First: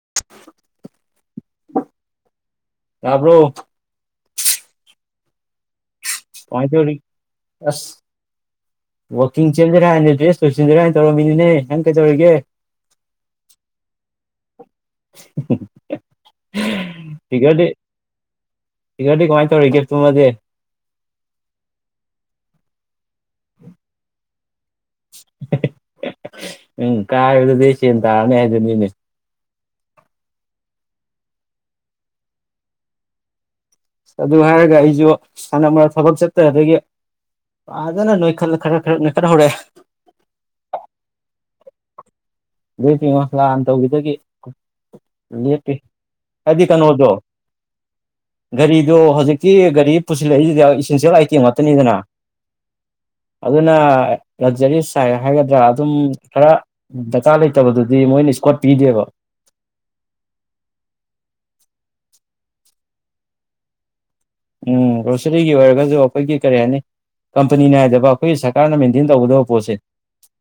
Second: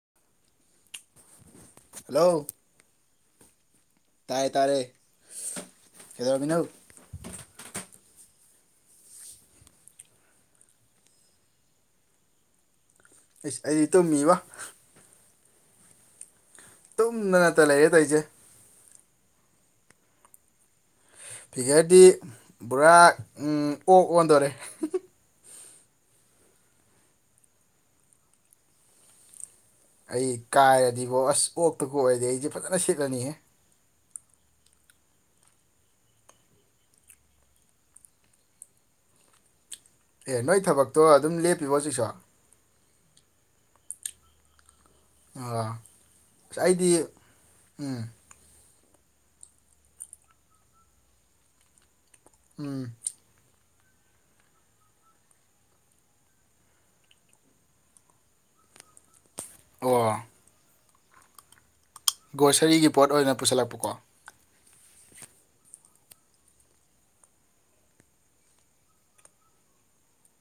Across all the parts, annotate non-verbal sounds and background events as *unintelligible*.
*inaudible* hello ꯌꯥꯕ꯭ꯔꯣ ꯇꯔ ꯇꯔꯦ ꯄꯥꯏꯊꯧꯔꯤ ꯑꯁ ꯋꯥꯛꯀꯤꯡ ꯆꯦꯟꯁꯤꯔꯥ ꯍꯥꯏꯅ ꯗ꯭ꯔꯦꯁ ꯂꯣꯏꯁꯤꯟꯖꯔꯥꯅ ꯇꯧꯔꯝꯃꯤꯅꯤꯅꯦ ꯅꯪ ꯀꯩꯗꯧꯔꯤꯒꯦ ꯑꯩꯁ ꯑꯩꯗꯤ ꯇꯨꯝꯃꯤꯕ *inaudible* ꯇꯨꯝꯗꯅꯠꯇ ꯐꯤꯒꯔꯗꯤ ꯂꯩꯌꯦꯦ ꯇꯧꯁꯦ ꯀꯧꯔꯤꯒꯐꯇꯨꯃꯗꯤ ꯐꯤꯒꯔꯗꯤ ꯄꯨꯔꯥ ꯑꯣꯛ ꯑꯣꯟꯗꯣꯔꯦ ꯎꯝ ꯀꯗꯗꯁꯤ ꯇꯥꯅꯦꯦ ꯍꯥꯏꯗꯅꯤꯅꯦ ꯑꯩ ꯀꯥꯏꯔꯗꯤꯕꯣ ꯑꯁ ꯑꯣꯛꯇꯀ ꯑꯣꯏꯔꯗꯤ ꯑꯩꯁꯦ ꯐꯖꯅ ꯁꯤꯠꯂꯅꯤꯍꯦ ꯑꯗꯨ ꯍꯥꯏꯔꯒ ꯑꯩꯁꯨ ꯁꯥꯟꯅ ꯊꯕꯛ ꯆꯠꯇꯗꯒꯤ ꯐꯖꯅꯣꯏꯠ ꯈꯔ ꯈꯔ ꯅꯣꯏꯈꯠꯍꯧꯔꯛꯑꯦ ꯑꯦ ꯅꯣꯏ ꯊꯕꯛꯇꯣ ꯑꯗꯨꯝ ꯂꯦꯞꯄꯤꯕꯣ ꯍꯧꯖꯤꯛꯁꯨ ꯑꯗꯨ ꯄ ꯃꯁꯂꯥꯟꯅ ꯇꯧꯈꯤꯗꯒꯦ ꯑꯥ ꯄꯤ ꯑꯁ ꯀꯗꯤ ꯑꯩꯗꯤ ꯀꯩꯅꯣꯗꯣ ꯎꯝ ꯒꯥꯔꯤꯗꯨꯣ ꯍꯧꯖꯤꯛꯀꯤ ꯒꯥꯔꯤ ꯄꯨꯁꯤꯜꯂꯛꯏꯁꯤꯗ ꯏꯁꯦꯟꯁꯤꯌꯦꯜ ꯑꯥꯏꯇꯦꯝ ꯉꯥꯛꯇꯅꯤꯗꯅ ꯎꯝ ꯑꯗꯨꯅ ꯂꯛꯖꯔꯤ ꯁꯥꯏ ꯍꯥꯏꯒꯗ꯭ꯔꯥ ꯑꯗꯨꯝ ꯈꯔ ꯆꯥꯛꯆꯥ ꯂꯩꯇꯕꯗꯨꯗꯤ ꯃꯣꯏꯅ ꯏꯁꯀꯣꯠ ꯄꯤꯗꯦꯕ ꯑꯣ ꯒ꯭ꯔꯣꯁꯔꯤꯒꯤ ꯄꯣꯠ ꯑꯣꯏꯅ ꯄꯨꯁꯤꯜꯂꯛꯄꯀꯣ ꯎꯝ ꯒ꯭ꯔꯣꯁꯔꯤꯒꯤ ꯑꯣꯏꯔꯒꯁꯨ ꯑꯩꯈꯣꯏꯒꯤ ꯀꯔꯤ ꯍꯥꯏꯅꯤ ꯀꯝꯄꯅꯤ ꯅꯥꯏꯗꯕ ꯑꯩꯈꯣꯏꯒꯤ ꯁꯔꯀꯥꯔꯅ ꯃꯦꯟꯇꯦꯟ ꯇꯧꯒꯗꯕ ꯄꯣꯠꯁꯦ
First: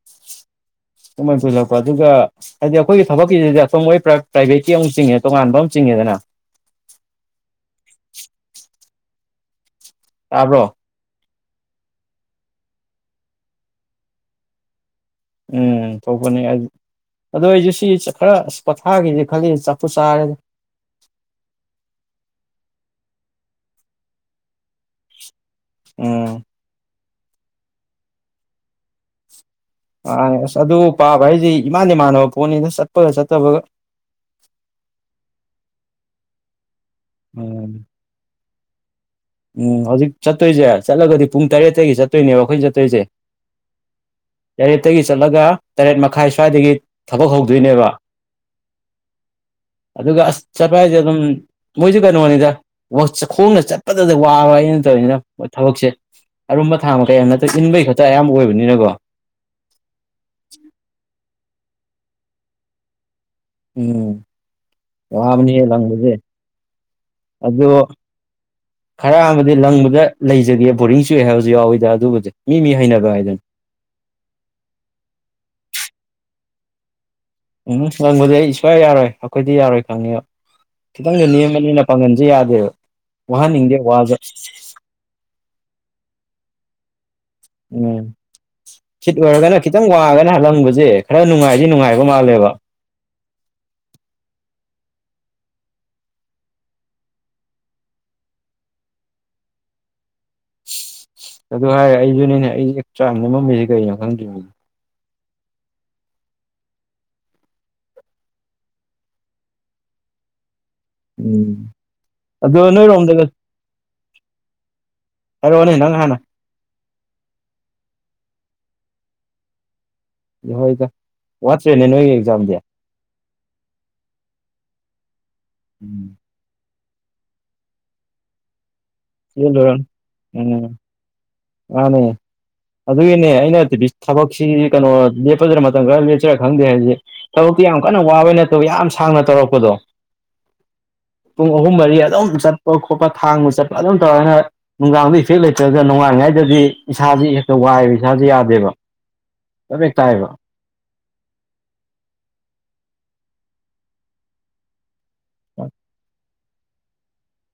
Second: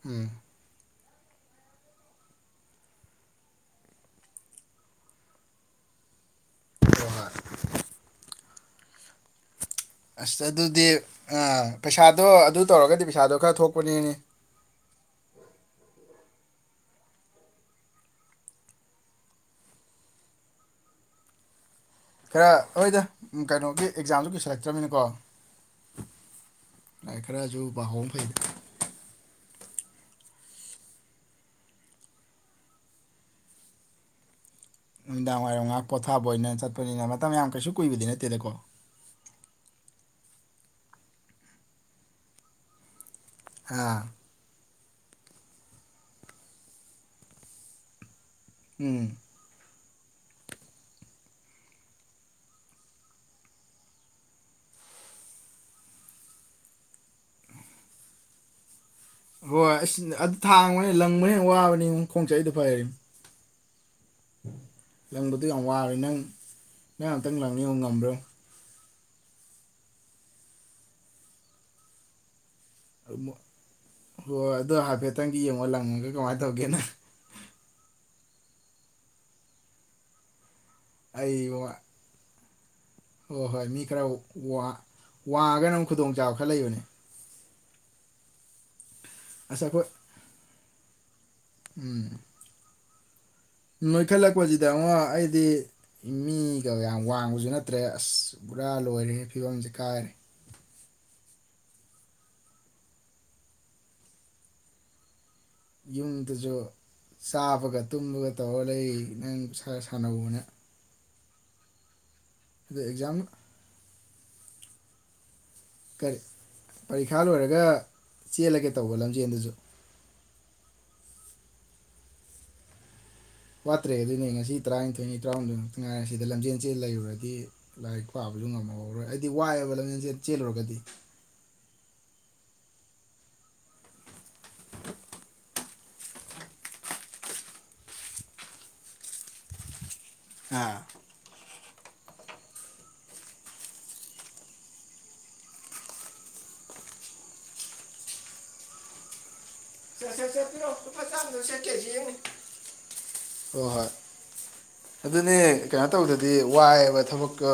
ꯎꯝ ꯑꯗꯨꯃꯥꯏꯅ ꯄꯨꯜꯂꯛꯄ ꯑꯗꯨꯒ ꯍꯥꯏꯗꯤ ꯑꯩꯈꯣꯏꯒꯤ ꯊꯕꯛꯀꯤꯁꯤꯗꯤ ꯑꯁꯝꯕꯣꯏ ꯄ꯭ꯔꯥꯏꯚꯦꯠꯀꯤ ꯑꯃꯨꯛ ꯆꯤꯡꯉꯦ ꯇꯣꯉꯥꯟꯕ ꯑꯃ ꯆꯤꯡꯉꯦꯗꯅ ꯍꯔ *inaudible* ꯑꯁ ꯇꯥꯕ꯭ꯔꯣ ꯑꯗꯨꯗꯤ ꯄꯩꯁꯥꯗꯣ ꯑꯗꯨ ꯇꯧꯔꯒꯗꯤ ꯄꯩꯁꯥꯗꯣ ꯈꯔ ꯊꯣꯛꯄꯅꯦꯅꯦ ꯎꯝ ꯊꯣꯛꯄꯅꯦ ꯑꯗꯨꯗꯣ ꯑꯩꯁꯨ ꯁꯤ ꯈꯔ ꯑꯁ ꯄꯣꯊꯥꯈꯤꯁꯦ ꯈꯜꯂꯤ ꯆꯐꯨ ꯆꯥꯔꯦꯗ ꯈꯔ ꯑꯩꯣꯏꯗ ꯀꯩꯅꯣꯒꯤ ꯑꯦꯛꯖꯥꯝꯗꯨ ꯀꯩꯁꯤꯜꯂꯛꯇ꯭ꯔꯃꯤꯅꯀꯣ ꯎꯝ ꯂꯥꯏꯔꯤꯛ ꯈꯔꯁꯨ ꯄꯥꯍꯣꯡ ꯑꯃ ꯐꯩ ꯑ ꯑꯁ ꯑꯗꯨ ꯄꯥꯕ ꯍꯥꯏꯁꯤ ꯏꯃꯥꯟ ꯏꯃꯥꯟꯅꯕ ꯄꯣꯠꯅꯤꯅ ꯆꯠꯄꯒ ꯆꯠꯇꯕꯒ ꯗꯥꯡꯉꯥꯏꯔꯉꯒ ꯄꯣꯊꯥꯕ ꯑꯣꯏꯅꯅ ꯆ ꯄꯅꯤꯅ ꯃꯇꯝ ꯌꯥꯝ ꯀꯩꯁꯨ ꯎꯝ ꯀꯨꯏꯕꯗꯤ ꯅꯠꯇꯦꯗꯀꯣ ꯎꯝ ꯍꯧꯖꯤꯛ ꯆꯠꯇꯣꯏꯁꯦ ꯆꯠꯂꯒꯗꯤ ꯄꯨꯡ ꯇꯔꯦꯠꯇꯒꯤ ꯆꯠꯇꯣꯏꯅꯦꯕ ꯑꯩꯈꯣꯏꯅ ꯆꯠꯇꯣꯏꯁꯦ ꯑ ꯌꯥꯔꯦꯠꯇꯒꯤ ꯆꯠꯂꯒ ꯇꯔꯦꯠ ꯃꯈꯥꯏ ꯁ꯭ꯋꯥꯏꯗꯒꯤ ꯊꯕꯛ ꯍꯧꯗꯣꯏꯅꯦꯕ ꯎꯝ ꯑꯗꯨꯒ ꯑꯁ ꯆꯠꯄ ꯍꯥꯏꯁꯦ ꯑꯗꯨꯝ ꯃꯣꯏꯁꯨ ꯀꯩꯅꯣꯅꯤꯗ ꯈꯣꯡꯅ ꯆꯠ ꯐꯠꯇꯗ ꯋꯥꯕ ꯑꯩꯅ ꯇꯧꯅꯤꯅꯣꯏ ꯊꯕꯛꯁꯦ ꯑꯔꯨꯝꯕ ꯊꯥꯕ ꯀꯌꯥ ꯅꯠꯇ ꯏꯟꯕꯒꯤ ꯈꯛꯇ ꯑꯌꯥꯝꯕ ꯑꯣꯏꯕꯅꯤꯅꯀꯣ ꯍꯣꯏ ꯑꯁ ꯑꯗꯨ ꯊꯥꯡꯕꯅꯦ ꯂꯪꯕꯅꯦ ꯋꯥꯕꯅꯤꯨꯡ ꯈꯣꯡꯆꯠ ꯑꯩꯗꯣ ꯐꯩ ꯍꯥꯏꯔꯤ ꯎꯝ ꯂꯪꯕꯗꯨꯣ ꯌꯥꯝ ꯋꯥꯕꯅꯤꯍꯦ ꯋꯥꯔꯦ ꯂꯪꯕꯁꯦ ꯅꯪ ꯅꯪ ꯉꯍꯥꯛꯇꯪ ꯑꯗꯣ ꯂꯪꯅꯤꯡꯕ ꯉꯝꯕ꯭ꯔꯣ ꯈꯔ ꯑꯃꯗꯤꯗꯤ ꯂꯪꯕꯗ ꯂꯩꯖꯗꯦ ꯕꯣꯔꯤꯡ ꯆꯨꯏꯑꯦ ꯍꯥꯏꯕꯁꯨ ꯌꯥꯎꯋꯤꯗ ꯑꯗꯨꯕꯨꯗꯤ ꯃꯤ ꯃꯤ ꯍꯩꯅꯕ ꯍꯥꯏꯗꯨꯅꯤ ꯍꯣꯏꯣꯏ ꯑꯗꯣ ꯍꯥꯏꯐꯦꯠꯇꯪꯒꯤ ꯌꯦꯡꯉꯣ ꯂꯪꯉꯒ ꯀꯃꯥꯏ ꯇꯧꯒꯦꯅ ꯎꯝ ꯅꯪꯕꯗꯤ ꯑꯩ ꯁꯨꯡꯋꯥ ꯌꯥꯔꯣꯏ ꯑꯩꯈꯣꯏꯗꯤ ꯌꯥꯔꯣꯏ ꯈꯪꯉꯤꯕ ꯈꯤꯇꯪꯁꯨ ꯑꯩ ꯋꯥ ꯅꯦꯝꯕꯅꯤꯅ ꯄꯪꯍꯟꯁꯨ ꯌꯥꯗꯦꯕ ꯍꯣꯏ ꯍꯣꯏ ꯋꯥꯍꯟꯅꯤꯡꯗꯦ ꯃꯤ ꯈꯔ ꯋꯥꯁꯦ ꯋꯥꯡꯉꯒꯅꯛ ꯈꯨꯗꯣꯡꯆꯥꯥꯕ ꯈꯔ ꯂꯩꯕꯅꯦ ꯎꯝ ꯁꯤꯤꯠ ꯑꯣꯏꯔꯒꯅ ꯑꯁ ꯑꯩꯈꯣꯏ ꯈꯈꯤꯝꯒꯧꯒꯅ ꯍꯜꯂꯝ ꯌꯦꯦ ꯈꯔ ꯅꯨꯡꯉꯥꯏꯁꯤ ꯅꯨꯡꯉꯥꯏꯕ ꯎꯝ ꯃꯥꯜꯂꯦꯕ ꯅꯣꯏꯈꯠꯂꯛꯄꯁꯤꯗ ꯑꯃꯨꯛ ꯑꯩꯗꯤ ꯃꯤꯒ ꯌꯥꯝ ꯋꯥꯡꯕꯁꯨ ꯅꯠꯇ꯭ꯔꯦ ꯑꯁ ꯄꯨꯔꯥ ꯂꯣꯏꯔꯦ ꯐꯤꯕꯝꯁꯦ ꯀꯥꯏꯔꯦ ꯑꯗꯨ ꯍꯥꯏꯔꯦ ꯑꯩꯁꯨꯅꯦꯅꯦ ꯑꯩ ꯆꯥꯅꯦ ꯃꯝꯃꯤꯁꯤꯦ ꯀꯩꯅꯣ ꯈꯪꯗ꯭ꯔꯤ ꯌꯨꯝꯗꯁꯨ ꯆꯥꯕꯒ ꯇꯨꯝꯕꯒ ꯇꯧꯔ ꯂꯩ ꯅꯪ ꯁꯥꯟꯅꯅꯕꯅ ꯎꯝ ꯑ ꯑꯣꯅꯔꯣꯝꯗꯒ ꯑꯦꯛꯖꯥꯝ ꯀꯔꯣꯅꯦ ꯅꯪ ꯍꯥꯏꯅ ꯀꯔꯤ ꯄꯔꯤꯈꯥ ꯂꯣꯏꯔꯒ ꯆꯦꯜꯂꯒꯦ ꯇꯧꯕ ꯂꯝꯖꯦꯟꯗꯨꯁꯨ ꯏꯍꯣꯏꯗ ꯋꯥꯠꯇ꯭ꯔꯦꯅꯦ ꯅꯣꯏꯒꯤ ꯑꯦꯛꯖꯥꯝꯗꯤ ꯋꯥꯠꯇ꯭ꯔꯦ ꯑꯗꯨꯗꯤꯅꯦ ꯉꯁꯤ ꯇꯔꯥꯅꯤꯊꯣꯏꯅꯤ ꯆꯅꯨꯡꯥꯏ ꯁꯤꯗ ꯂꯝꯖꯦꯟ ꯆꯦ ꯂꯩꯔꯨꯔꯗꯤ ꯂꯥꯏꯔꯤꯛ ꯄꯥꯕꯁꯨ ꯉꯝꯃꯧꯔꯣꯏ ꯍꯥꯏꯗꯤ ꯋꯥꯏꯑꯦꯕ ꯂꯣꯏꯔꯝ ꯂꯝꯖꯦꯟꯁꯦꯜ ꯎꯝ ꯆꯦꯜꯂꯨꯔꯒꯗꯤ ꯃꯥꯅꯦ ꯑꯗꯨꯒꯤꯅꯦ ꯑꯩꯅꯗꯤ ꯊꯕꯛꯁꯤ ꯀꯩꯅꯣ ꯂꯦꯞꯄꯗꯨꯅ ꯃꯇꯝ ꯈꯔ ꯂꯦꯞꯆꯔꯥ ꯈꯪꯗꯦ ꯍꯥꯏꯁꯦ ꯊꯕꯛꯇꯤ ꯌꯥꯝ ꯀꯟꯅ ꯋꯥꯕ ꯅꯠꯇꯧ ꯌꯥꯝ ꯁꯥꯡꯅ ꯇꯧꯔꯛꯄꯗꯣ ꯑ ꯄꯨꯡ ꯑꯍꯨꯝ ꯃꯔꯤ ꯑꯗꯨꯝ ꯆꯠꯄ ꯈꯣꯠꯄ ꯊꯥꯡꯕ ꯆꯠꯄ ꯑꯗꯨꯝ ꯇꯧꯔꯒ ꯅꯨꯡꯗꯥꯡꯗ ꯏꯐꯦꯛ ꯂꯩꯇ꯭ꯔꯒ ꯅꯨꯡꯉꯥꯏꯉꯥꯏ ꯁꯤꯗꯗꯤ ꯏꯁꯥꯥꯁ‌ꯦ ꯍꯦꯛꯇ ꯋꯥꯏꯕ ꯏꯁꯥꯁ ꯌꯥꯗꯦꯕ ꯆꯞ ꯍꯦꯛ ꯇꯥꯏꯕ ꯁꯦ ꯁꯦ ꯄꯤꯔꯛ ꯑꯣ ꯍ ꯍꯣꯏ ꯑꯗꯨꯅꯦ ꯀꯩꯅꯣ ꯇꯧꯗꯗꯤ ꯍꯥꯏ ꯋꯥꯏꯕ ꯊꯕꯛꯀ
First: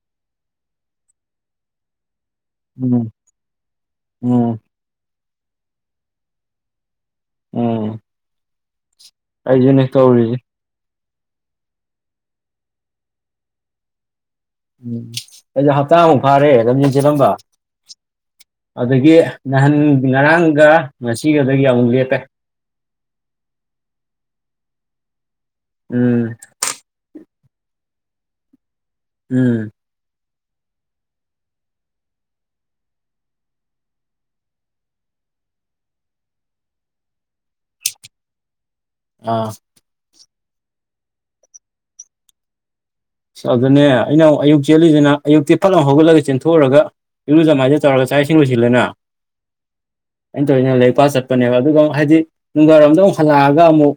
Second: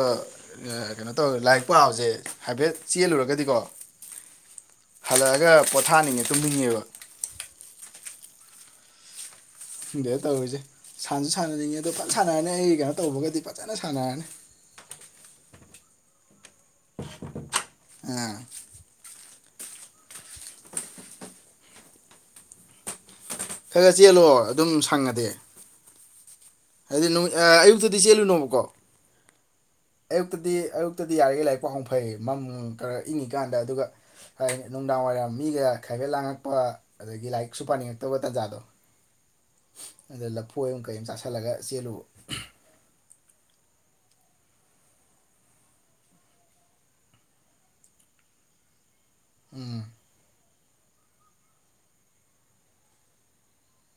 ꯀꯩꯅꯣ ꯇꯧꯔꯦ ꯂꯥꯏꯔꯤꯛ ꯄꯥꯕꯁꯦ ꯍꯥꯏꯐꯦꯠ ꯎꯝ ꯆꯦꯜꯂꯨꯔꯒꯗꯤꯀꯣ ꯎꯝ ꯍꯜꯂꯛꯑꯒ ꯄꯣꯊꯥꯅꯤꯡꯉꯦ ꯇꯨꯝꯅꯤꯡꯉꯦꯕ ꯎꯝ ꯑꯩꯁꯦꯅꯦ ꯇꯧꯔꯤꯁꯦ ꯁꯥꯟꯁꯨ ꯁꯥꯟꯅꯅꯤꯡꯉꯦ ꯑꯗꯣ ꯐꯖ ꯁꯥꯟꯅꯔꯅꯤ ꯑꯩꯒꯤ ꯀꯩꯅꯣ ꯇꯧꯕꯒꯗꯤ ꯐꯖꯅ ꯁꯥꯟꯅꯔꯅꯤ ꯍꯥꯞꯇꯥ ꯃꯨꯛ ꯐꯥꯔꯦ ꯂꯝꯖꯦꯜ ꯆꯦꯜꯂꯝꯝꯕ ꯑꯥ ꯈꯔ ꯑꯗꯒꯤ ꯅꯍꯥꯟ ꯉꯔꯥꯡꯒ ꯉꯁꯤꯒꯗꯒꯤ ꯑꯃꯨꯛ ꯂꯦꯞꯄꯦ ꯈꯔ ꯈꯔ ꯆꯦꯜꯂꯣ ꯑꯗꯨꯝ ꯁꯪꯉꯗꯤ ꯎꯝ ꯍꯥꯏꯗꯤ ꯑꯌꯨꯛꯇꯗꯤ ꯆꯦꯜꯂꯨꯅꯣꯕꯀꯣ ꯎꯝ ꯑꯌꯨꯛꯇꯗꯤ ꯑꯌꯨꯛꯇꯗꯤ ꯌꯥꯔꯤꯒꯩ ꯂꯥꯏꯔꯤꯛ ꯄꯥꯍꯧ ꯐꯩ ꯃꯝ ꯈꯔ ꯏꯪꯉꯤꯀꯥꯟꯗ ꯑꯗꯨꯒ ꯍꯥꯏ ꯅꯨꯡꯗꯥꯡꯋꯥꯏꯔꯝ ꯃꯤꯒ ꯈꯥꯏꯕꯦꯠ ꯂꯥꯡꯉꯛꯄ ꯑꯗꯒꯤ ꯂꯥꯏꯔꯤꯛ ꯁꯁꯨ ꯄꯥꯅꯤꯡꯉꯛꯇꯕ ꯇꯥꯟꯖꯥꯗꯣ ꯑꯥ ꯑꯗ ꯂꯐꯣꯏ ꯑꯃ ꯀꯔꯤ ꯑꯃꯝ ꯆꯥꯁꯤꯜꯂꯒ ꯆꯦꯜꯂꯨꯕ ꯑꯁ ꯑꯗꯨꯅꯦ ꯑꯩꯅ ꯑꯃꯛ ꯑꯌꯨꯛ ꯆꯦꯜꯂꯤꯁꯤꯅ ꯑꯌꯨꯛꯇꯤ ꯐꯠꯂꯥꯎ ꯍꯧꯒꯠꯂꯒ ꯆꯦꯟꯊꯣꯛꯎꯔꯒ ꯏꯂꯨꯖ ꯃꯥꯏꯊ ꯇꯧꯔꯒ ꯆꯥꯛ ꯁꯤꯡ ꯂ‌ꯣꯏꯁꯤꯜꯂꯦꯅ ꯎꯝ ꯀꯩꯅꯣ ꯇ ꯏꯩꯅ ꯂꯩ ꯄꯆꯠ ꯆꯠꯄꯅꯦꯕ ꯑꯗꯨꯒ ꯑꯃꯨꯛ ꯍꯥꯏꯗꯤ ꯅꯨꯡꯗꯥꯡꯔꯣꯝꯗ ꯑꯃꯨꯛ ꯍꯜꯂꯛꯑꯒ ꯑꯃꯨꯛ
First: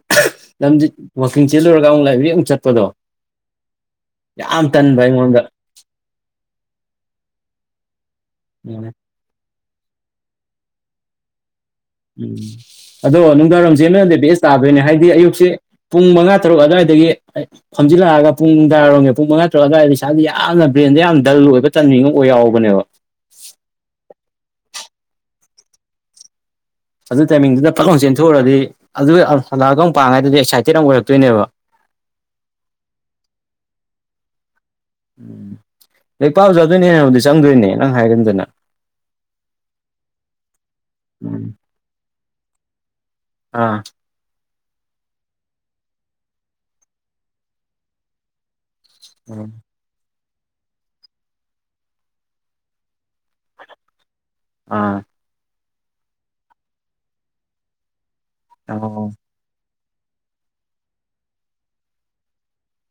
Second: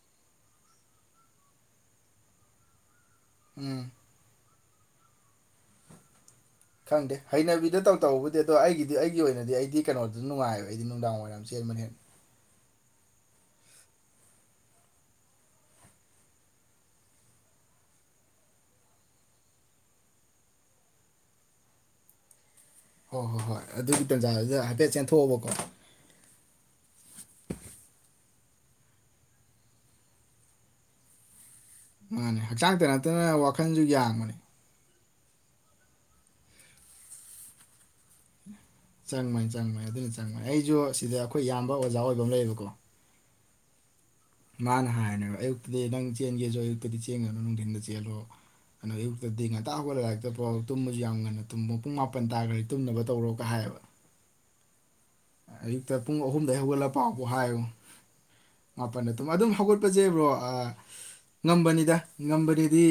ꯂꯝ ꯋꯥꯛꯀꯤꯡ ꯆꯦꯜꯂꯨꯔꯒ ꯑꯃꯨꯛ ꯂꯥꯏꯕ꯭ꯔꯦꯔꯤ ꯑꯃꯨꯛ ꯆꯠꯄꯗꯣ ꯎꯝ ꯌꯥꯝ ꯇꯟꯕ ꯑꯩꯉꯣꯟꯗ ꯈꯪꯗ‌ꯦ ꯍꯩꯅꯕꯤꯗ ꯇꯧ ꯇꯧꯕꯗꯤ ꯑꯗꯣ ꯎꯝ ꯑꯩꯒꯤꯗꯤ ꯑꯩꯒꯤ ꯑꯣꯏꯅꯗꯤ ꯑꯩꯗꯤ ꯀꯩꯅꯣꯗꯨꯁꯨ ꯅꯨꯡꯉꯥꯏꯕ ꯑꯩꯗꯤ ꯅꯨꯡꯗꯥꯡ ꯋꯥꯏꯝ ꯆꯦꯟꯕꯅꯦ ꯎꯝ ꯑꯗꯣ ꯅꯨꯡꯗꯥꯡꯔꯣꯝ ꯆꯦꯟ ꯅꯔꯗꯤ ꯕꯦꯁ ꯇꯥꯗꯣꯏꯅꯦ ꯍꯥꯏꯗꯤ ꯑꯌꯨꯛꯁꯦ ꯄꯨꯡ ꯃꯉꯥ ꯇꯔꯨꯛ ꯑꯗꯨꯋꯥꯏꯗꯒꯤ ꯐꯝꯖꯤꯜꯂꯛꯑꯒ ꯄꯨꯡ ꯅꯨꯡꯗꯥꯏꯔꯣꯝꯒꯤ ꯄꯨꯡ ꯃꯉꯥ ꯇꯔꯨꯛ ꯑꯗꯨꯋꯥꯏꯗ ꯏꯁꯥꯒꯤ ꯌꯥꯝꯅ ꯕ꯭ꯔꯦꯟꯗ ꯌꯥꯝꯅ ꯗꯜ ꯑꯣꯏꯕ ꯇꯥꯏꯃꯤꯡ ꯑꯃ ꯑꯣꯏ ꯌꯥꯎꯕ ꯍꯣꯏ ꯍꯣꯏ ꯍꯣꯏ ꯑꯗꯨ ꯇꯥꯟꯖꯥꯗꯨꯗ ꯍꯥꯏꯐꯦꯠ ꯆꯦꯟꯊꯣꯛꯑꯣꯕꯀꯣ ꯑꯗꯨ ꯇꯥꯏꯃꯤꯡꯗꯨꯗ ꯄꯠ ꯂꯥꯎ ꯆꯦꯟꯊꯣꯛꯎꯔꯥꯗꯤ ꯑꯗꯨ ꯍꯜꯂꯥꯛꯒ ꯄꯥꯡꯉꯥꯏꯗꯨꯗꯤ ꯑꯦꯛꯁꯥꯏꯇꯦꯠ ꯑꯃ ꯑꯣꯏꯔꯛꯇꯣꯏꯅꯦꯕ ꯃꯥꯅꯦ ꯍꯛꯆꯥꯡꯇ ꯅꯠꯇꯅ ꯋꯥꯈꯜꯁꯨ ꯌꯥꯡꯕꯅꯤ ꯎꯝ ꯂꯩ ꯄꯥꯎ ꯑꯗꯨꯅ ꯍꯦꯟꯅꯕꯨꯗꯤ ꯆꯪꯗꯣꯏꯅꯦ ꯅꯪ ꯍꯥꯏꯒꯨꯝꯗꯅ ꯆꯪ ꯕꯅꯤ ꯆꯪ ꯕꯥꯅꯤ ꯑꯗꯨꯅꯤ ꯆꯪ ꯃꯅꯤ ꯑꯩ ꯁꯨꯨ ꯁꯤꯗ ꯑꯩꯈꯣꯏ ꯌꯥꯝꯕ ꯑꯣꯖꯥ ꯑꯣꯏ ꯂꯝ ꯂꯩꯌꯦꯕꯀꯣ ꯑꯥ ꯃꯥꯅ ꯍꯥꯏꯔꯅꯦꯕ ꯑꯌꯨꯛꯇꯗꯤ ꯅꯪ ꯆꯦꯟꯒꯦꯁꯨ ꯑꯌꯨꯛꯇꯗꯤ ꯆꯦꯟꯒꯅꯨ ꯅꯨꯡꯊꯤꯟꯗ ꯆꯦꯜꯂꯣ ꯀꯩꯅ ꯏꯛꯇꯗꯤ ꯉꯉꯇ ꯍꯧꯕꯒ ꯂꯥꯛꯇ ꯑꯣ ꯇꯨꯝꯕꯁꯨ ꯌꯥꯝ ꯉꯟꯅ ꯇꯨꯝꯃꯣ ꯄꯨꯡ ꯃꯥꯄꯟ ꯇꯥꯈ꯭ꯔꯗꯤ ꯇꯨꯝꯅꯕ ꯇꯧꯔꯣꯒ ꯍꯥꯏꯌꯦꯕ ꯑꯝ ꯑꯌꯨꯛꯇ ꯄꯨꯡ ꯑꯍꯨꯝꯗꯒꯤ ꯍꯧꯒꯠꯂꯄꯥꯎꯕ ꯍꯥꯏꯌꯨ ꯃꯥꯄꯟ ꯑꯣ ꯑꯗꯨ ꯑꯗꯨꯝ ꯍꯧꯒꯠꯄ ꯆꯠꯄꯖꯦꯕ꯭ꯔꯣ ꯉꯝꯕꯅꯤꯗ ꯉꯝꯕꯅꯤꯗꯤ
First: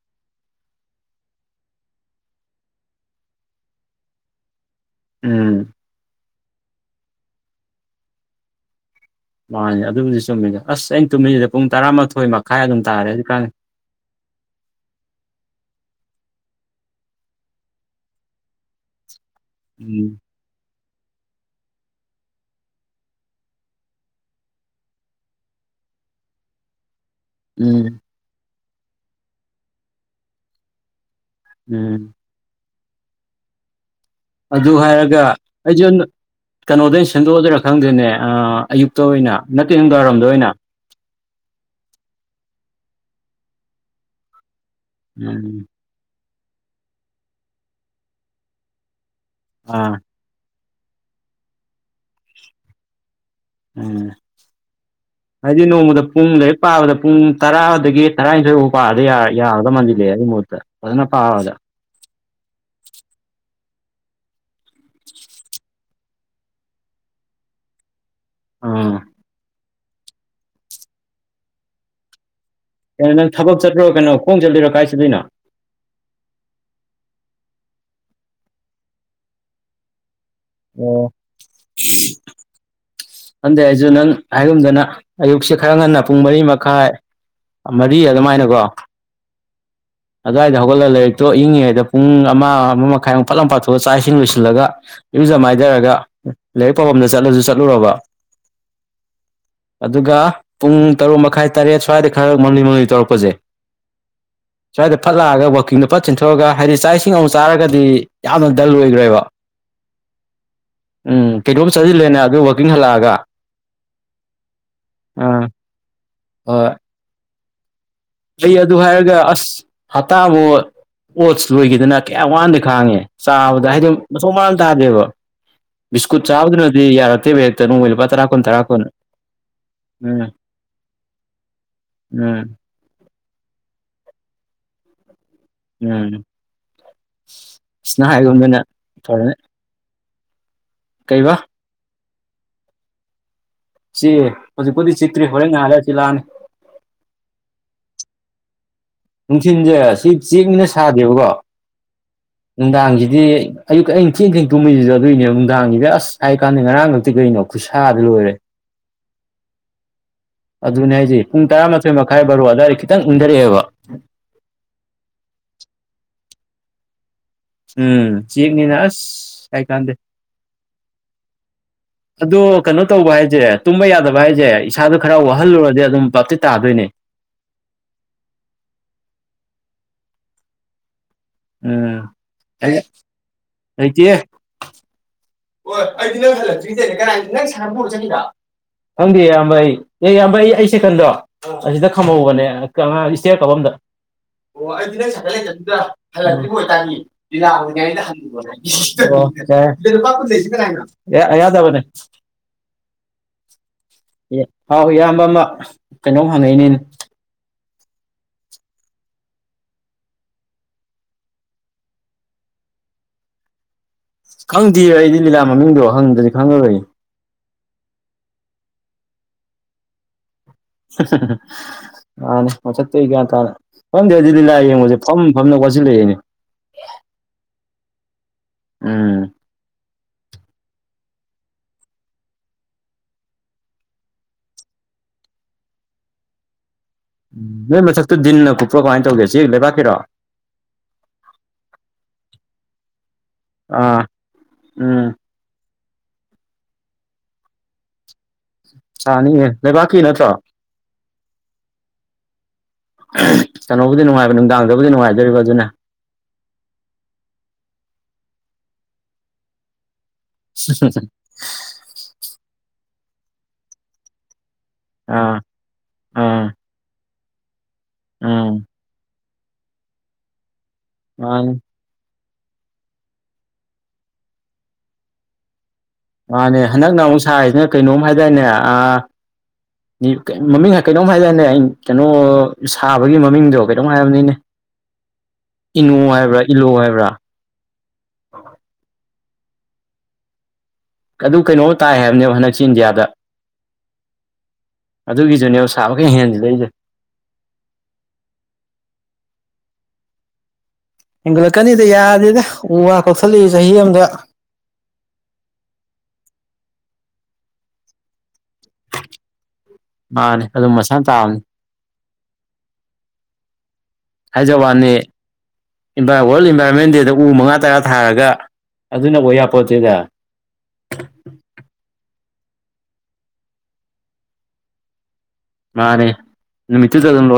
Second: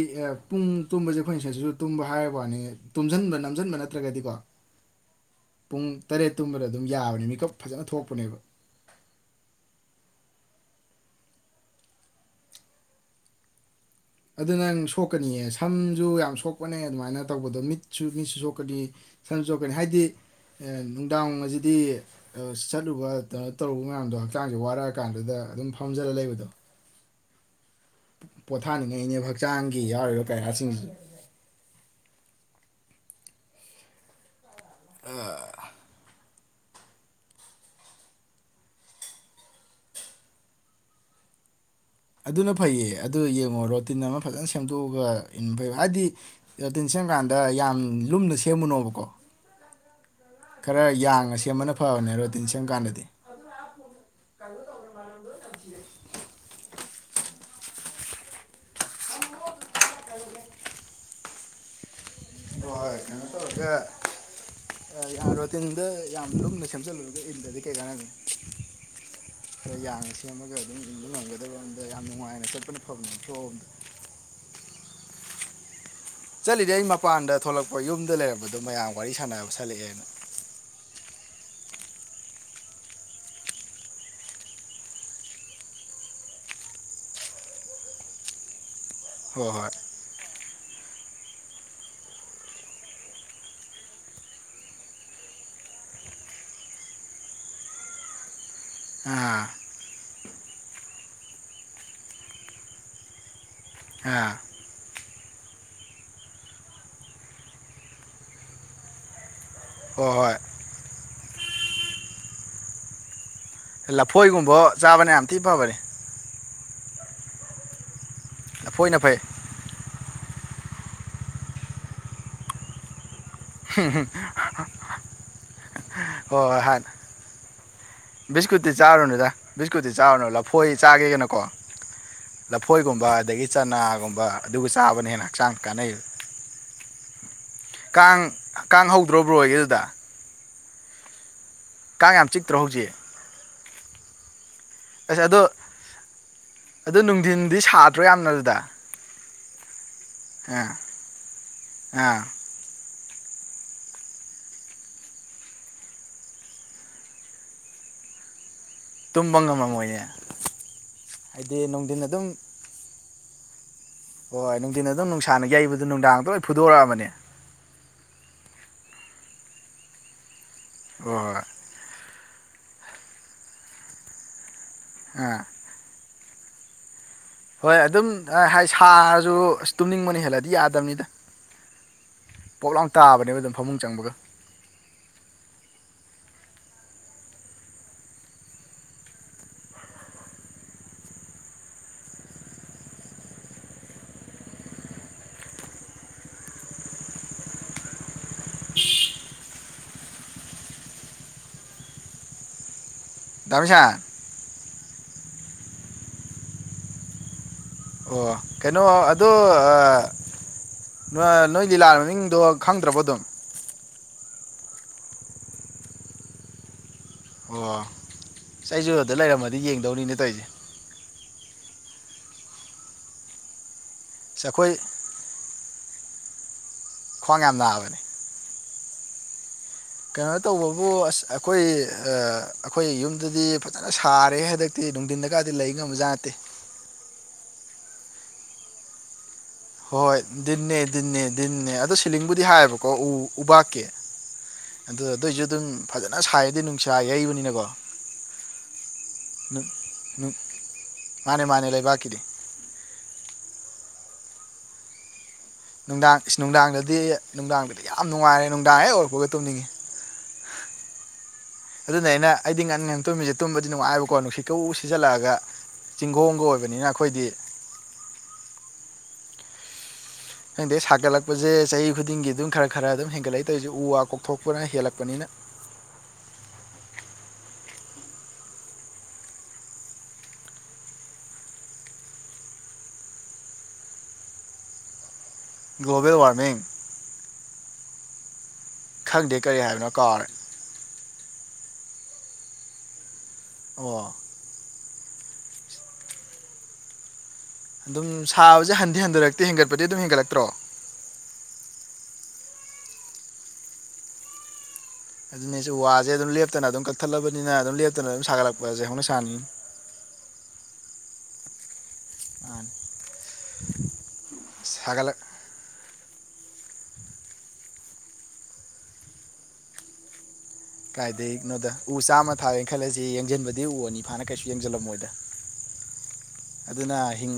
ꯄꯨꯡ ꯇꯨꯝꯕꯁꯦ ꯑꯩꯈꯣꯏ ꯉ ꯁꯁꯨ ꯇꯨꯝꯕ ꯍꯥꯏꯔꯕ ꯋꯥꯅꯤ ꯇꯨꯝꯁꯤꯟꯕ ꯅꯝꯁꯤꯟꯕ ꯅꯠꯇ꯭ꯔꯒꯗꯤꯀꯣ ꯎꯝ ꯄꯨꯡ ꯇꯔꯦꯠ ꯇꯨꯝꯕꯗ ꯑꯗꯨꯝ ꯌꯥꯕꯅꯦ ꯃꯤꯀꯞ ꯐꯖꯅ ꯊꯣꯛꯄꯅꯦꯕ ꯃꯥꯅꯦ ꯑꯗꯨꯕꯨꯗꯤ ꯆꯨꯝꯃꯤꯅꯦ ꯑꯁ ꯑꯩꯅ ꯇꯨꯝꯃꯤꯁꯤꯗ ꯄꯨꯡ ꯇꯔꯥꯃꯥꯊꯣꯏ ꯃꯈꯥꯏ ꯑꯗꯨꯝ ꯇꯥꯔꯦ ꯍꯧꯖꯤꯛꯀꯥꯟꯅꯤ ꯑꯗꯨ ꯅꯪ ꯁꯣꯛꯀꯅꯤꯑ ꯁꯝꯁꯨ ꯌꯥꯝ ꯁꯣꯛꯄꯅꯦ ꯑꯗꯨꯃꯥꯏꯅ ꯇꯧꯕꯗꯣ ꯃꯤꯠꯁꯨ ꯃꯤꯠꯁꯨ ꯁꯣꯛꯀꯅꯤ ꯁꯟ ꯆꯣꯛꯀꯅꯤ ꯍꯥꯏꯗꯤ ꯎꯝ ꯅꯨꯡꯗꯥꯡ ꯑꯁꯤꯗꯤ ꯆꯠꯂꯨꯕ ꯀꯩꯅꯣ ꯇꯧꯔꯨꯕ ꯃꯌꯥꯝꯗꯣ ꯍꯛꯆꯥꯡꯁꯦ ꯋꯥꯔꯛꯑꯀꯥꯟꯗꯨꯗ ꯑꯗꯨꯝ ꯐꯝꯖꯔ ꯂꯩꯕꯗꯣ ꯎꯝ ꯄꯣꯊꯥꯅꯤꯡꯉꯛꯅꯦꯕ ꯍꯛꯆꯥꯡꯒꯤ ꯌꯥꯎꯔꯤꯕ ꯀꯌꯥꯁꯤꯡꯁ ꯎꯝ ꯑꯗꯨ ꯍꯥꯏꯔꯒ ꯑꯩꯁꯨ ꯀꯩꯅꯣꯗꯩꯅ ꯁꯦꯝꯗꯣꯛꯑꯗꯣꯏꯔꯥ ꯈꯪꯗꯦꯅꯦ ꯑꯌꯨꯛꯇ ꯑꯣꯏꯅ ꯅꯠꯇꯦꯗꯥꯋꯥꯏꯔꯝꯗ ꯑꯣꯏꯅ ꯑꯗꯨꯅ ꯐꯩꯌꯦ ꯑꯗꯨ ꯌꯦꯡꯉꯣ ꯔꯣꯇꯤꯟ ꯑꯃ ꯐꯖꯅ ꯁꯦꯝꯗꯣꯛꯑꯒ ꯎꯝ ꯏꯟꯕ ꯍꯥꯏꯗꯤ ꯔꯇꯤꯟ ꯁꯦꯝꯀꯥꯟꯗ ꯌꯥꯝ ꯂꯨꯝꯅ ꯁꯦꯝꯕꯅꯣꯕꯀꯣ ꯑꯥ ꯈꯔ ꯌꯥꯡꯉ ꯁꯦꯝꯕꯅ ꯐꯕꯅꯦ ꯔꯣꯇꯤꯟ ꯁꯦꯝꯕ ꯀꯥꯟꯗꯗꯤ ꯎꯝ ꯍꯥꯏꯗꯤ ꯅꯣꯡꯃꯗ ꯄꯨꯡ ꯂꯩ ꯄꯥꯕꯗ ꯄꯨꯡ ꯇꯔꯥꯗꯒꯤ ꯇꯔꯥꯅꯤꯊꯣꯏꯐꯨ ꯄꯥ ꯌꯥꯒꯗ ꯃꯥꯜꯂꯦ ꯑꯗꯨꯒꯤ ꯃꯍꯨꯠꯇ ꯐꯖꯅ ꯄꯥꯕꯗ ꯍꯣꯏ ꯀꯩꯅꯣꯦ ꯑꯔꯇꯗꯤ ꯌꯥꯝꯅ ꯂꯨꯝꯅ ꯁꯦꯝꯖꯤꯜꯂꯨꯔꯒ ꯏꯟꯗꯗꯤ ꯀꯩ ꯀꯥꯟꯅꯅꯤ ꯑꯥ ꯈꯔ ꯌꯥꯡꯅ ꯁꯦꯝꯃꯒ ꯑꯗꯨꯝ ꯏꯟꯕ ꯉꯝꯒꯗꯕ ꯑꯗ ꯌꯥꯝ ꯅꯨꯡꯉꯥꯏꯅ ꯆꯠꯄ ꯀꯩꯅꯣ ꯅꯪ ꯊꯕꯛ ꯆꯠꯇ꯭ꯔꯣ ꯀꯩꯅꯣ ꯀꯣꯡ ꯆꯠꯂꯤꯣꯏꯔꯣ ꯀꯥꯏꯁꯤꯗꯣꯏꯅꯣ ꯆꯠꯂꯤꯗꯤ ꯑꯩ ꯃꯄꯥꯟꯗ ꯊꯣꯛꯂꯛꯄ ꯌꯨꯝꯗ ꯂꯩꯔꯝꯕꯗꯣ ꯃꯌꯥꯝ ꯋꯥꯔꯤ ꯁꯥꯟꯅꯕ ꯁꯠꯂꯛꯑꯦꯅ ꯑꯣ ꯍꯪꯗꯦ ꯑꯩꯁꯨ ꯅꯪ ꯍꯥꯏꯔꯨꯝꯗꯅ ꯑꯌꯨꯛꯁꯦ ꯈꯔ ꯉꯟꯅ ꯄꯨꯡ ꯃꯔꯤ ꯃꯈꯥꯏ ꯃꯔꯤ ꯑꯗꯨꯃꯥꯏꯅꯀꯣ ꯍꯣꯏ ꯍꯣꯏ ꯑꯗꯗꯤꯒ ꯂꯩ ꯑ ꯇꯣ ꯑꯏꯛꯉꯩꯗ ꯄꯨꯡ ꯑꯃ ꯑꯃ ꯃꯈꯥꯏꯃꯨꯛ ꯄꯠꯂꯝ ꯄꯥꯠꯊꯑ ꯆ ꯏꯁꯤꯟ ꯂꯣꯏꯁꯤꯜꯂꯒ ꯏꯨꯖꯝ ꯃꯥꯏꯊꯔꯒ ꯂꯥꯏꯔꯤꯛ ꯄꯥꯐꯝꯗ ꯆꯠꯂꯁꯨ ꯆꯠꯂꯨꯔꯕ ꯑꯥ ꯑꯗꯨꯒ ꯄꯨꯡ ꯇꯔꯨꯛ ꯃꯈꯥꯏ ꯇꯔꯦꯠ ꯁ꯭ꯋꯥꯏꯗ ꯈꯔ ꯃꯅꯤ ꯃꯅꯤ ꯇꯧꯔꯛꯄꯁꯦ ꯍꯥ ꯁ꯭ꯋꯥꯏꯗ ꯐꯠ ꯂꯥꯛꯑꯒ ꯋꯥꯛꯀꯤꯡꯗꯣ ꯐꯠ ꯆꯤꯟꯊꯣꯛꯑꯒ ꯍꯥꯏꯗꯤ ꯆꯥꯛ ꯏꯁꯤꯡ ꯑꯃꯨꯛ ꯆꯥꯔꯒꯗꯤ ꯌꯥꯝꯅ ꯗꯜ ꯑꯣꯏꯈ꯭ꯔꯦꯕ ꯍꯣ ꯍꯣꯏ ꯎꯝ ꯀꯩꯅꯣꯝ ꯆꯥꯖꯤꯜꯂꯦꯅ ꯑꯗꯨꯒ ꯋꯥꯛꯀꯤꯡ ꯍꯜꯂꯛꯑꯒ ꯒꯥ ꯂꯐꯣꯏꯒꯨꯝꯕ ꯆꯥꯕꯅ ꯌꯥꯝ ꯊꯤ ꯐꯕꯅꯦ ꯍꯣꯏ ꯑꯩ ꯑꯗꯨ ꯂꯐꯣꯏꯅ ꯍꯥꯏꯔꯒ ꯐꯩ ꯑꯁ ꯍꯞꯇꯥ ꯃꯨꯛ ꯑꯣꯠꯁ ꯂꯣꯏꯈꯤꯗꯅ ꯀꯌꯥꯝ ꯋꯥꯟꯗꯤ ꯈꯥꯡꯉꯦ ꯆꯥꯕꯗ ꯍꯥꯏꯗꯤ ꯃꯊꯣꯡ ꯃꯔꯝ ꯇꯥꯗꯦꯕ ꯕꯤꯁꯀꯨꯠ ꯍꯣꯏ ꯍꯣꯏ ꯆꯥꯕꯗꯨꯅꯗꯤ ꯍꯥꯟꯅ ꯌꯥꯔꯛꯇꯦꯕ ꯍꯦꯛꯇ ꯅꯣꯡꯃꯩ ꯂꯨꯄꯥ ꯇꯔꯥ ꯀꯨꯟ ꯇꯔꯥ ꯕꯤꯁꯀꯨꯠꯇꯤ ꯀꯨꯟ ꯆꯥꯔꯨꯅꯨꯗ ꯕꯤꯁꯀꯨꯠꯇꯤ ꯆꯥꯔꯨꯅꯨ ꯎꯝ ꯂꯐꯣꯏ ꯎꯝ ꯒꯨꯝꯕ ꯑꯗꯒꯤ ꯆꯅꯥꯒꯨꯝꯕ ꯑꯗꯨꯒ ꯆꯥꯕꯅ ꯍꯦꯟꯅ ꯍꯛꯆꯥꯡꯗ ꯀꯥꯟꯅꯩꯕ ꯎꯝ ꯁꯅ ꯀꯥꯡ ꯍꯥꯏꯒꯨꯝꯗꯅ ꯀꯥꯡ ꯍꯧꯗ꯭ꯔꯣ ꯐꯔꯅꯤ ꯕ꯭ꯔꯣ ꯑꯣꯏꯒꯦꯗꯨꯗ ꯀꯩꯕ ꯀꯥꯡ ꯌꯥꯝ ꯆꯤꯛꯇ꯭ꯔꯣ ꯍꯧꯖꯤꯛ ꯆꯤꯛꯑꯦ ꯍꯧꯖꯤꯛꯄꯨꯗꯤ ꯑꯁ ꯆꯤꯛꯇ꯭ꯔꯤ ꯑꯗꯣ ꯍꯣꯔꯦꯟ ꯉꯥꯏꯍꯥꯛ ꯂꯩꯔꯥ ꯆꯤꯛ ꯂꯛ ꯑꯅꯤ ꯗ꯭ꯔꯣ ꯌꯥꯝꯅ ꯑꯗꯨꯗ ꯅꯨꯡꯊꯤꯟꯖꯦ ꯆꯦꯛꯅꯤꯅ ꯑꯥ ꯁꯥꯗꯦꯕꯀꯣ ꯑꯥ ꯅꯨꯡꯗꯥꯡꯁꯤ ꯗꯤ ꯑꯌꯨꯛ ꯑꯩꯅ ꯊꯦꯡ ꯊꯦꯡ ꯇꯨꯝꯃꯤꯁꯤꯗ ꯑꯗꯨꯣꯏꯅꯦꯕ ꯅꯨꯡꯗꯥꯡꯒꯤꯗꯤ ꯑꯁ ꯍꯥꯏ ꯀꯥꯟꯗ ꯉꯔꯥꯡ ꯅꯛꯇꯤ ꯀꯩꯅꯣ ꯈꯨꯠꯁꯥꯗ ꯂꯣꯏꯔꯦ ꯇꯨꯝꯕ ꯉꯝꯃꯝꯃꯣꯏꯅꯦ ꯑꯗꯨꯅꯦ ꯍꯥꯏꯁ ꯄꯨꯡ ꯍꯥꯏꯗꯤ ꯇꯔꯥꯃꯥꯊꯣꯏ ꯅꯨꯡꯊꯤꯟ ꯃꯈꯥꯏ ꯑꯗꯨꯝ ꯕꯥꯔꯨ ꯑꯗꯨꯋꯥꯏꯗ ꯈꯤꯇꯪ ꯏꯟꯊꯔꯛꯑꯦꯕ ꯍꯣꯏ ꯅꯨꯡꯊꯤꯟ ꯑꯗꯨꯝ ꯅꯨꯡꯁꯥꯟꯅꯈꯤ ꯌꯩꯕꯗꯨ ꯅꯨꯡꯗꯥꯡꯗ ꯂꯣꯏ ꯐꯨꯗꯣꯔꯛꯑꯕꯅꯦ ꯎꯝ ꯆꯕꯅꯤꯅꯁ ꯍꯥꯏ ꯀꯥꯟꯗ ꯑꯣ ꯑꯗꯣ ꯀꯩꯅꯣ ꯇꯧꯕ ꯍꯥꯏꯁꯦ ꯇꯨꯝꯕ ꯌꯥꯗꯕ ꯍꯥꯏꯁꯦ ꯏꯁꯥꯗꯨꯣ ꯈꯔ ꯍꯣꯏ ꯑꯥ ꯋꯥꯍꯜꯂꯨꯔꯗꯤ ꯑꯗꯨꯝ ꯚꯞꯇꯤ ꯇꯥꯗꯣꯏꯅꯦ ꯍꯣꯏ ꯑꯗꯨꯝ ꯁꯥꯔꯁꯨ ꯇꯨꯝꯅꯤꯡꯕꯅꯤ ꯍꯦꯜꯂꯗꯤ ꯌꯥꯗꯕꯅꯤꯗ ꯎꯝ ꯄꯣꯞ ꯂꯥꯎ ꯇꯥꯕꯅꯦꯕ ꯑꯗꯨꯝ ꯐꯃꯨꯡ ꯑꯩꯗꯤ ꯆꯪꯕꯒ ꯍ ꯑꯩ ꯈꯪꯗꯦ ꯏꯌꯥꯝꯕ ꯑꯩ ꯑꯦ ꯏꯌꯥꯝꯕꯩ ꯑꯩ ꯁꯦꯀꯟꯗꯣ ꯑꯁꯤꯗ ꯈꯝꯍꯧꯕꯅꯦꯉꯥꯡ ꯏꯁꯇꯦ ꯀ ꯑꯝꯗ ꯌꯥꯗꯕꯅꯦ ꯗꯃꯤꯁꯥ ꯍꯥꯎ ꯏꯌꯥꯝꯕ ꯑꯃ ꯀꯩꯅꯣꯝ ꯍꯪꯉꯛꯏꯅꯦ ꯑꯣ ꯀꯩꯅꯣ ꯑꯗ ꯅꯣꯏ ꯂꯤꯂꯥ ꯃꯃꯤꯡꯗꯣ ꯈꯪꯗ꯭ꯔꯕꯣ ꯑꯗꯨꯝ ꯈꯪꯗꯦꯕ ꯑꯩꯗꯤ ꯂꯤꯂꯥ ꯃꯃꯤꯡꯗꯣ ꯍꯪꯗ꯭ꯔꯗꯤ ꯈꯪꯉꯕꯅꯤ ꯆꯩꯖꯗ ꯂꯩꯔꯝꯃꯗꯤ ꯌꯦꯡꯗꯧꯅꯤꯅꯦ ꯇꯧꯔꯤꯁꯦ ꯑꯅꯤ ꯄ ꯆꯠ ꯀꯌꯥ ꯇꯥꯔꯦ ꯐꯝꯗꯦ ꯑꯗꯨꯗꯤ ꯂꯤ ꯑꯁ ꯂꯂꯥ ꯑꯩꯈꯣꯏ ꯌꯦꯡꯉꯁꯦ ꯐꯝ ꯐꯝꯅ ꯖꯨꯂꯩꯌꯦꯅꯦ ꯈ꯭ꯋꯥꯡ ꯌꯥꯝ ꯅꯥꯕꯅꯦ ꯎꯝ ꯀꯩꯅꯣ ꯇꯧꯕꯕꯨ ꯑꯁ ꯑꯩꯈꯣꯏ ꯑꯥ ꯑꯩꯈꯣꯏ ꯌꯨꯝꯗꯨꯗꯤ ꯐꯖꯅ ꯁꯥꯔꯦꯍꯦ ꯍꯟꯗꯛꯇꯤ ꯅꯨꯡꯗꯤꯟꯗ ꯀꯗꯤ ꯂꯩ ꯉꯝꯝꯕꯖꯥꯠ ꯅꯠꯇꯦ ꯎꯝ ꯅꯣꯏ ꯃꯊꯥꯛꯇꯣ ꯗꯤꯟꯅ ꯀꯄ꯭ꯔꯣ ꯀꯃꯥꯏ ꯇꯧꯒꯦ ꯆꯦꯛ ꯂꯩꯕꯥꯛꯀꯤꯔꯣ ꯍꯣꯏ ꯗꯤꯟꯅꯦ ꯗꯤꯟꯅꯦ ꯗꯤꯟꯅꯦ ꯑꯗꯣ ꯁꯤꯂꯤꯡ ꯕꯨꯗꯤ ꯍꯥꯏꯕꯀꯣ ꯎ ꯎꯕꯥꯛꯀꯤ ꯑꯥ ꯑꯗꯨ ꯎꯝ ꯑꯗꯨꯏꯁꯨ ꯑꯗꯨꯝ ꯐꯖꯅ ꯁꯥꯏꯗꯤ ꯅꯨꯡꯁꯥ ꯌꯩꯕꯅꯤꯅꯀꯣ ꯆꯥꯅꯤꯌꯦ ꯂꯩꯕꯥꯛꯀꯤ ꯅꯠꯇ꯭ꯔꯣ ꯃꯥꯅꯦ ꯃꯥꯅꯦ ꯂꯩꯕꯥꯛꯀꯤꯗꯤ ꯆꯅꯧꯕꯕꯨꯗꯤ ꯅꯨꯡꯉꯕ ꯅꯨꯡꯗꯥꯡꯗꯕꯨꯗꯤ ꯅꯨꯡꯉꯥꯏꯗꯣꯔꯤꯕ ꯑꯗꯨꯅ ꯅꯨꯡꯗꯥꯡ ꯏꯁ ꯅꯨꯡꯗꯥꯡꯗꯗꯤ ꯅꯨꯡꯗꯥꯡꯗꯗꯤ ꯌꯥ ꯌꯥꯝ ꯅꯨꯡꯉꯥꯏꯔꯦ ꯅꯨꯡꯗꯥꯡ ꯍꯦꯛ ꯑꯣꯏꯔꯛꯄꯒ ꯇꯨꯝꯅꯤꯡꯉꯤ ꯑꯗꯨꯅꯦ ꯑꯩꯅ ꯑꯩꯗꯤ ꯉꯥꯟ ꯉꯥꯟ ꯇꯨꯝꯃꯤꯁꯦ ꯇꯨꯝꯕꯗꯤ ꯅꯨꯡꯉꯥꯏꯕꯀꯣ ꯅꯨꯡꯁꯤꯠ ꯀ ꯎ ꯁꯤꯖꯜꯂꯛꯑꯒ ꯑꯥ ꯆꯤꯡꯒꯣꯡꯒ ꯑꯥ ꯑꯣꯏꯕꯅꯤꯅ ꯑꯩꯈꯣꯏꯗꯤ ꯎꯝ ꯈꯗꯩ ꯃꯥꯅꯤ ꯁꯥꯒꯠꯂꯛꯄꯁꯦ ꯆꯍꯤ ꯈꯨꯗꯤꯡꯒꯤ ꯑꯗꯨꯝ ꯈꯔ ꯈꯔ ꯑꯗꯨꯝ ꯍꯦꯟꯒꯠꯂꯛꯏ ꯇꯧꯔꯤꯁꯦ ꯎ ꯋꯥ ꯀꯣꯛꯊꯣꯛꯄꯅ ꯍꯦꯜꯂꯛꯄꯅꯤꯅ ꯃꯥꯅꯦ ꯍꯟꯗꯛꯅ ꯑꯃꯨꯛ ꯁꯥꯔꯤꯁꯤꯅ ꯀꯩꯅꯣꯝ ꯍꯥꯏꯗꯥꯏꯅꯦ ꯑꯥ ꯃꯃꯤꯡ ꯀꯩꯅꯣꯝ ꯍꯥꯏꯗꯥꯏꯅꯦ ꯀꯩꯅꯣ ꯁꯥꯕꯒꯤ ꯃꯃꯤꯡꯗꯣ ꯀꯩꯅꯣꯝ ꯍꯥꯏꯔꯕꯅꯤꯅꯦ ꯏꯅꯣ ꯒ꯭ꯂꯣꯕꯦꯜ ꯍꯥꯏꯕ꯭ꯔꯥ ꯋꯥꯔꯃꯤꯡ ꯏꯜꯂꯣ ꯍꯥꯏꯕ꯭ꯔꯥ *unintelligible* ꯈꯪꯗꯦ ꯀꯔꯤ ꯍꯥꯏꯕꯅꯣ ꯀꯥꯎꯔꯦ ꯑꯗꯨ ꯀꯩꯅꯣꯝꯃꯥ ꯇꯥꯏ ꯍꯥꯏꯕꯅꯦꯕ ꯍꯟꯗꯛꯁꯤ ꯏꯟꯗꯤꯌꯥꯗ ꯑꯣ ꯑꯗꯨꯒꯤꯗꯨꯅꯦꯕ ꯁꯥꯕ ꯀꯥ ꯍꯦꯟꯖꯤꯜꯂꯛꯏꯁꯦ ꯑꯗꯨꯝ ꯁꯥꯕꯁꯦ ꯍꯟꯗꯤ ꯍꯟꯊꯔꯛꯇꯦ ꯍꯦꯟꯒꯠꯄꯗꯤ ꯑꯗꯨꯝ ꯍꯦꯟꯒꯠꯂꯛꯇ꯭ꯔꯣ ꯍꯦꯟꯒꯠꯂꯛꯀꯅꯤꯗ ꯌꯥꯗꯦꯗ ꯎ ꯋꯥ ꯀꯛꯊꯠꯂꯛꯏ ꯆꯍꯤ ꯑꯃꯗ ꯑꯗꯨꯅꯤꯁꯨ ꯋꯥꯁꯦ ꯑꯗꯨꯝ ꯂꯦꯞꯇꯅ ꯑꯗꯨꯝ ꯀꯛꯊꯠꯂꯕꯅꯤꯅ ꯑꯗꯨꯝ ꯂꯦꯞꯇꯅ ꯑꯗꯨꯝ ꯁꯥꯒꯠꯂꯛꯄ ꯄꯖꯦ ꯍꯥꯎꯅ ꯁꯅꯤ ꯃꯥꯅꯦ ꯑꯗꯨꯝ ꯃꯁꯥ ꯇꯥꯕꯅꯤ ꯃꯥꯅꯤ ꯍꯥꯏꯖ ꯋꯥꯅꯤ ꯁꯥꯒꯠꯂꯛ ꯏꯟꯚꯥꯏ ꯋꯥꯔꯜ ꯏꯟꯚꯥꯏꯔꯣꯟꯃꯦꯟ ꯗꯦꯗ ꯎ ꯃꯉꯥ ꯇꯔꯥ ꯊꯥꯔꯒ ꯑꯗꯨꯅ ꯑꯣꯏ ꯌꯥꯄꯣꯠꯇꯦꯗ ꯀꯥꯏꯗꯩꯛꯅꯣꯗ ꯎ ꯆꯥꯝꯃ ꯊꯥꯔꯦꯅ ꯈꯜꯂꯁꯤ ꯌꯦꯡꯖꯤꯟꯕꯗꯤ ꯎ ꯑꯅꯤ ꯐꯥꯅ ꯀꯩꯁꯨ ꯌꯦꯡꯖꯤꯜꯂꯝꯃꯣꯏꯗ ꯃꯥꯅꯦꯦ ꯑꯗꯨꯅꯥ ꯍꯤꯡ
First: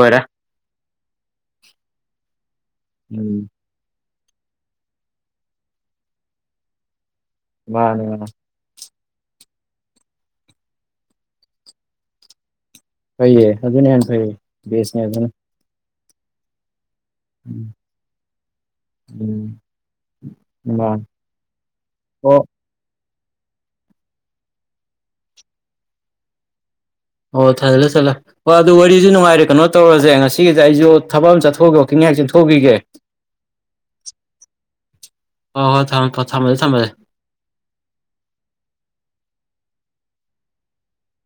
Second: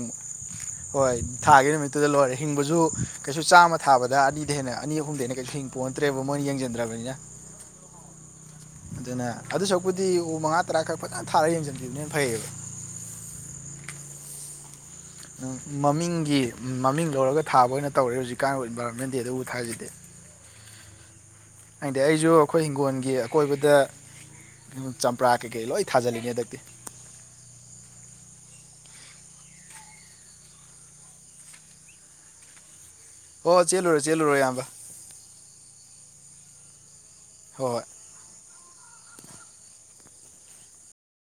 ꯍꯣꯏ ꯊꯥꯒꯤ ꯅꯨꯃꯤꯠꯇꯨꯗ ꯂꯣꯏꯔꯦ ꯍꯤꯡꯕꯁꯨ ꯀꯩꯁꯨ ꯎꯝ ꯆꯥꯝꯃ ꯊꯥꯕꯗ ꯗꯥ ꯑꯅꯤꯗꯩ ꯍꯦꯟꯅ ꯑꯅꯤ ꯑꯍꯨꯝꯗꯩ ꯍꯦꯟꯅ ꯀꯩꯁꯨꯛ ꯍꯤꯡ ꯄꯣꯟꯅꯠꯇ꯭ꯔꯦꯕ ꯃꯣꯏꯅ ꯌꯦꯡꯖꯟꯗ꯭ꯔꯕꯅꯤꯅ ꯃꯥꯅꯦ ꯑꯗꯨꯅ ꯑꯗꯨ ꯁꯛꯄꯨꯗꯤ ꯎ ꯃꯉꯥ ꯇꯔꯥꯈꯛ ꯐꯖꯅ ꯊꯥꯔꯒ ꯌꯦꯡꯁꯤꯟꯈꯤꯕꯅꯦꯅ ꯐꯩꯌꯦꯕ ꯐꯩꯌꯦ ꯑꯗꯨꯅ ꯍꯅ ꯐꯩꯌꯦ ꯁ ꯌꯥ ꯑꯗꯨꯅ ꯅꯪ ꯃꯃꯤꯡꯒꯤ ꯃꯃꯤꯡ ꯂꯧꯔꯒ ꯊꯥꯕ ꯑꯣꯏꯅ ꯇꯧꯔꯦ ꯍꯧꯖꯤꯛꯀꯥꯟꯕꯨ ꯏꯟꯚꯥꯏꯔꯣꯟꯃꯦꯟ ꯗꯦꯗꯕꯨ ꯊꯥꯖꯗꯦ ꯑ ꯍꯥꯏꯗꯤ ꯑꯩꯁꯨ ꯑꯩꯈꯣꯏ ꯍꯤꯡꯒꯣꯜꯒꯤ ꯑꯀꯣꯏꯕꯗ ꯆꯝꯄ꯭ꯔꯥ ꯀꯩꯀꯩ ꯂꯣꯏ ꯊꯥꯖꯤꯜꯂꯤꯅꯤ ꯍꯟꯗꯛꯇꯤ ꯑꯣ ꯊꯖꯜꯂ ꯊꯠꯂꯦ ꯍ ꯑꯗꯨ ꯋꯥꯔꯤꯁꯨ ꯅꯨꯡꯉꯥꯏꯔꯦ ꯀꯩꯅꯣ ꯇꯧꯔꯁꯦ ꯉꯁꯤꯒꯤꯁꯦ ꯑꯩꯁꯨ ꯊꯕꯛ ꯑꯃ ꯆꯠꯊꯣꯛꯒꯦꯍꯥꯛ ꯆꯠꯊꯣꯛꯈꯤꯒꯦ ꯍꯣꯏ ꯍꯣꯏ ꯆꯦꯜꯂꯨꯔꯦ ꯆꯦꯜꯂꯨꯔꯣ ꯑꯌꯥꯝꯕ ꯊꯝꯃꯖꯦ ꯊꯝꯝꯕꯂꯦ ꯍꯣꯏ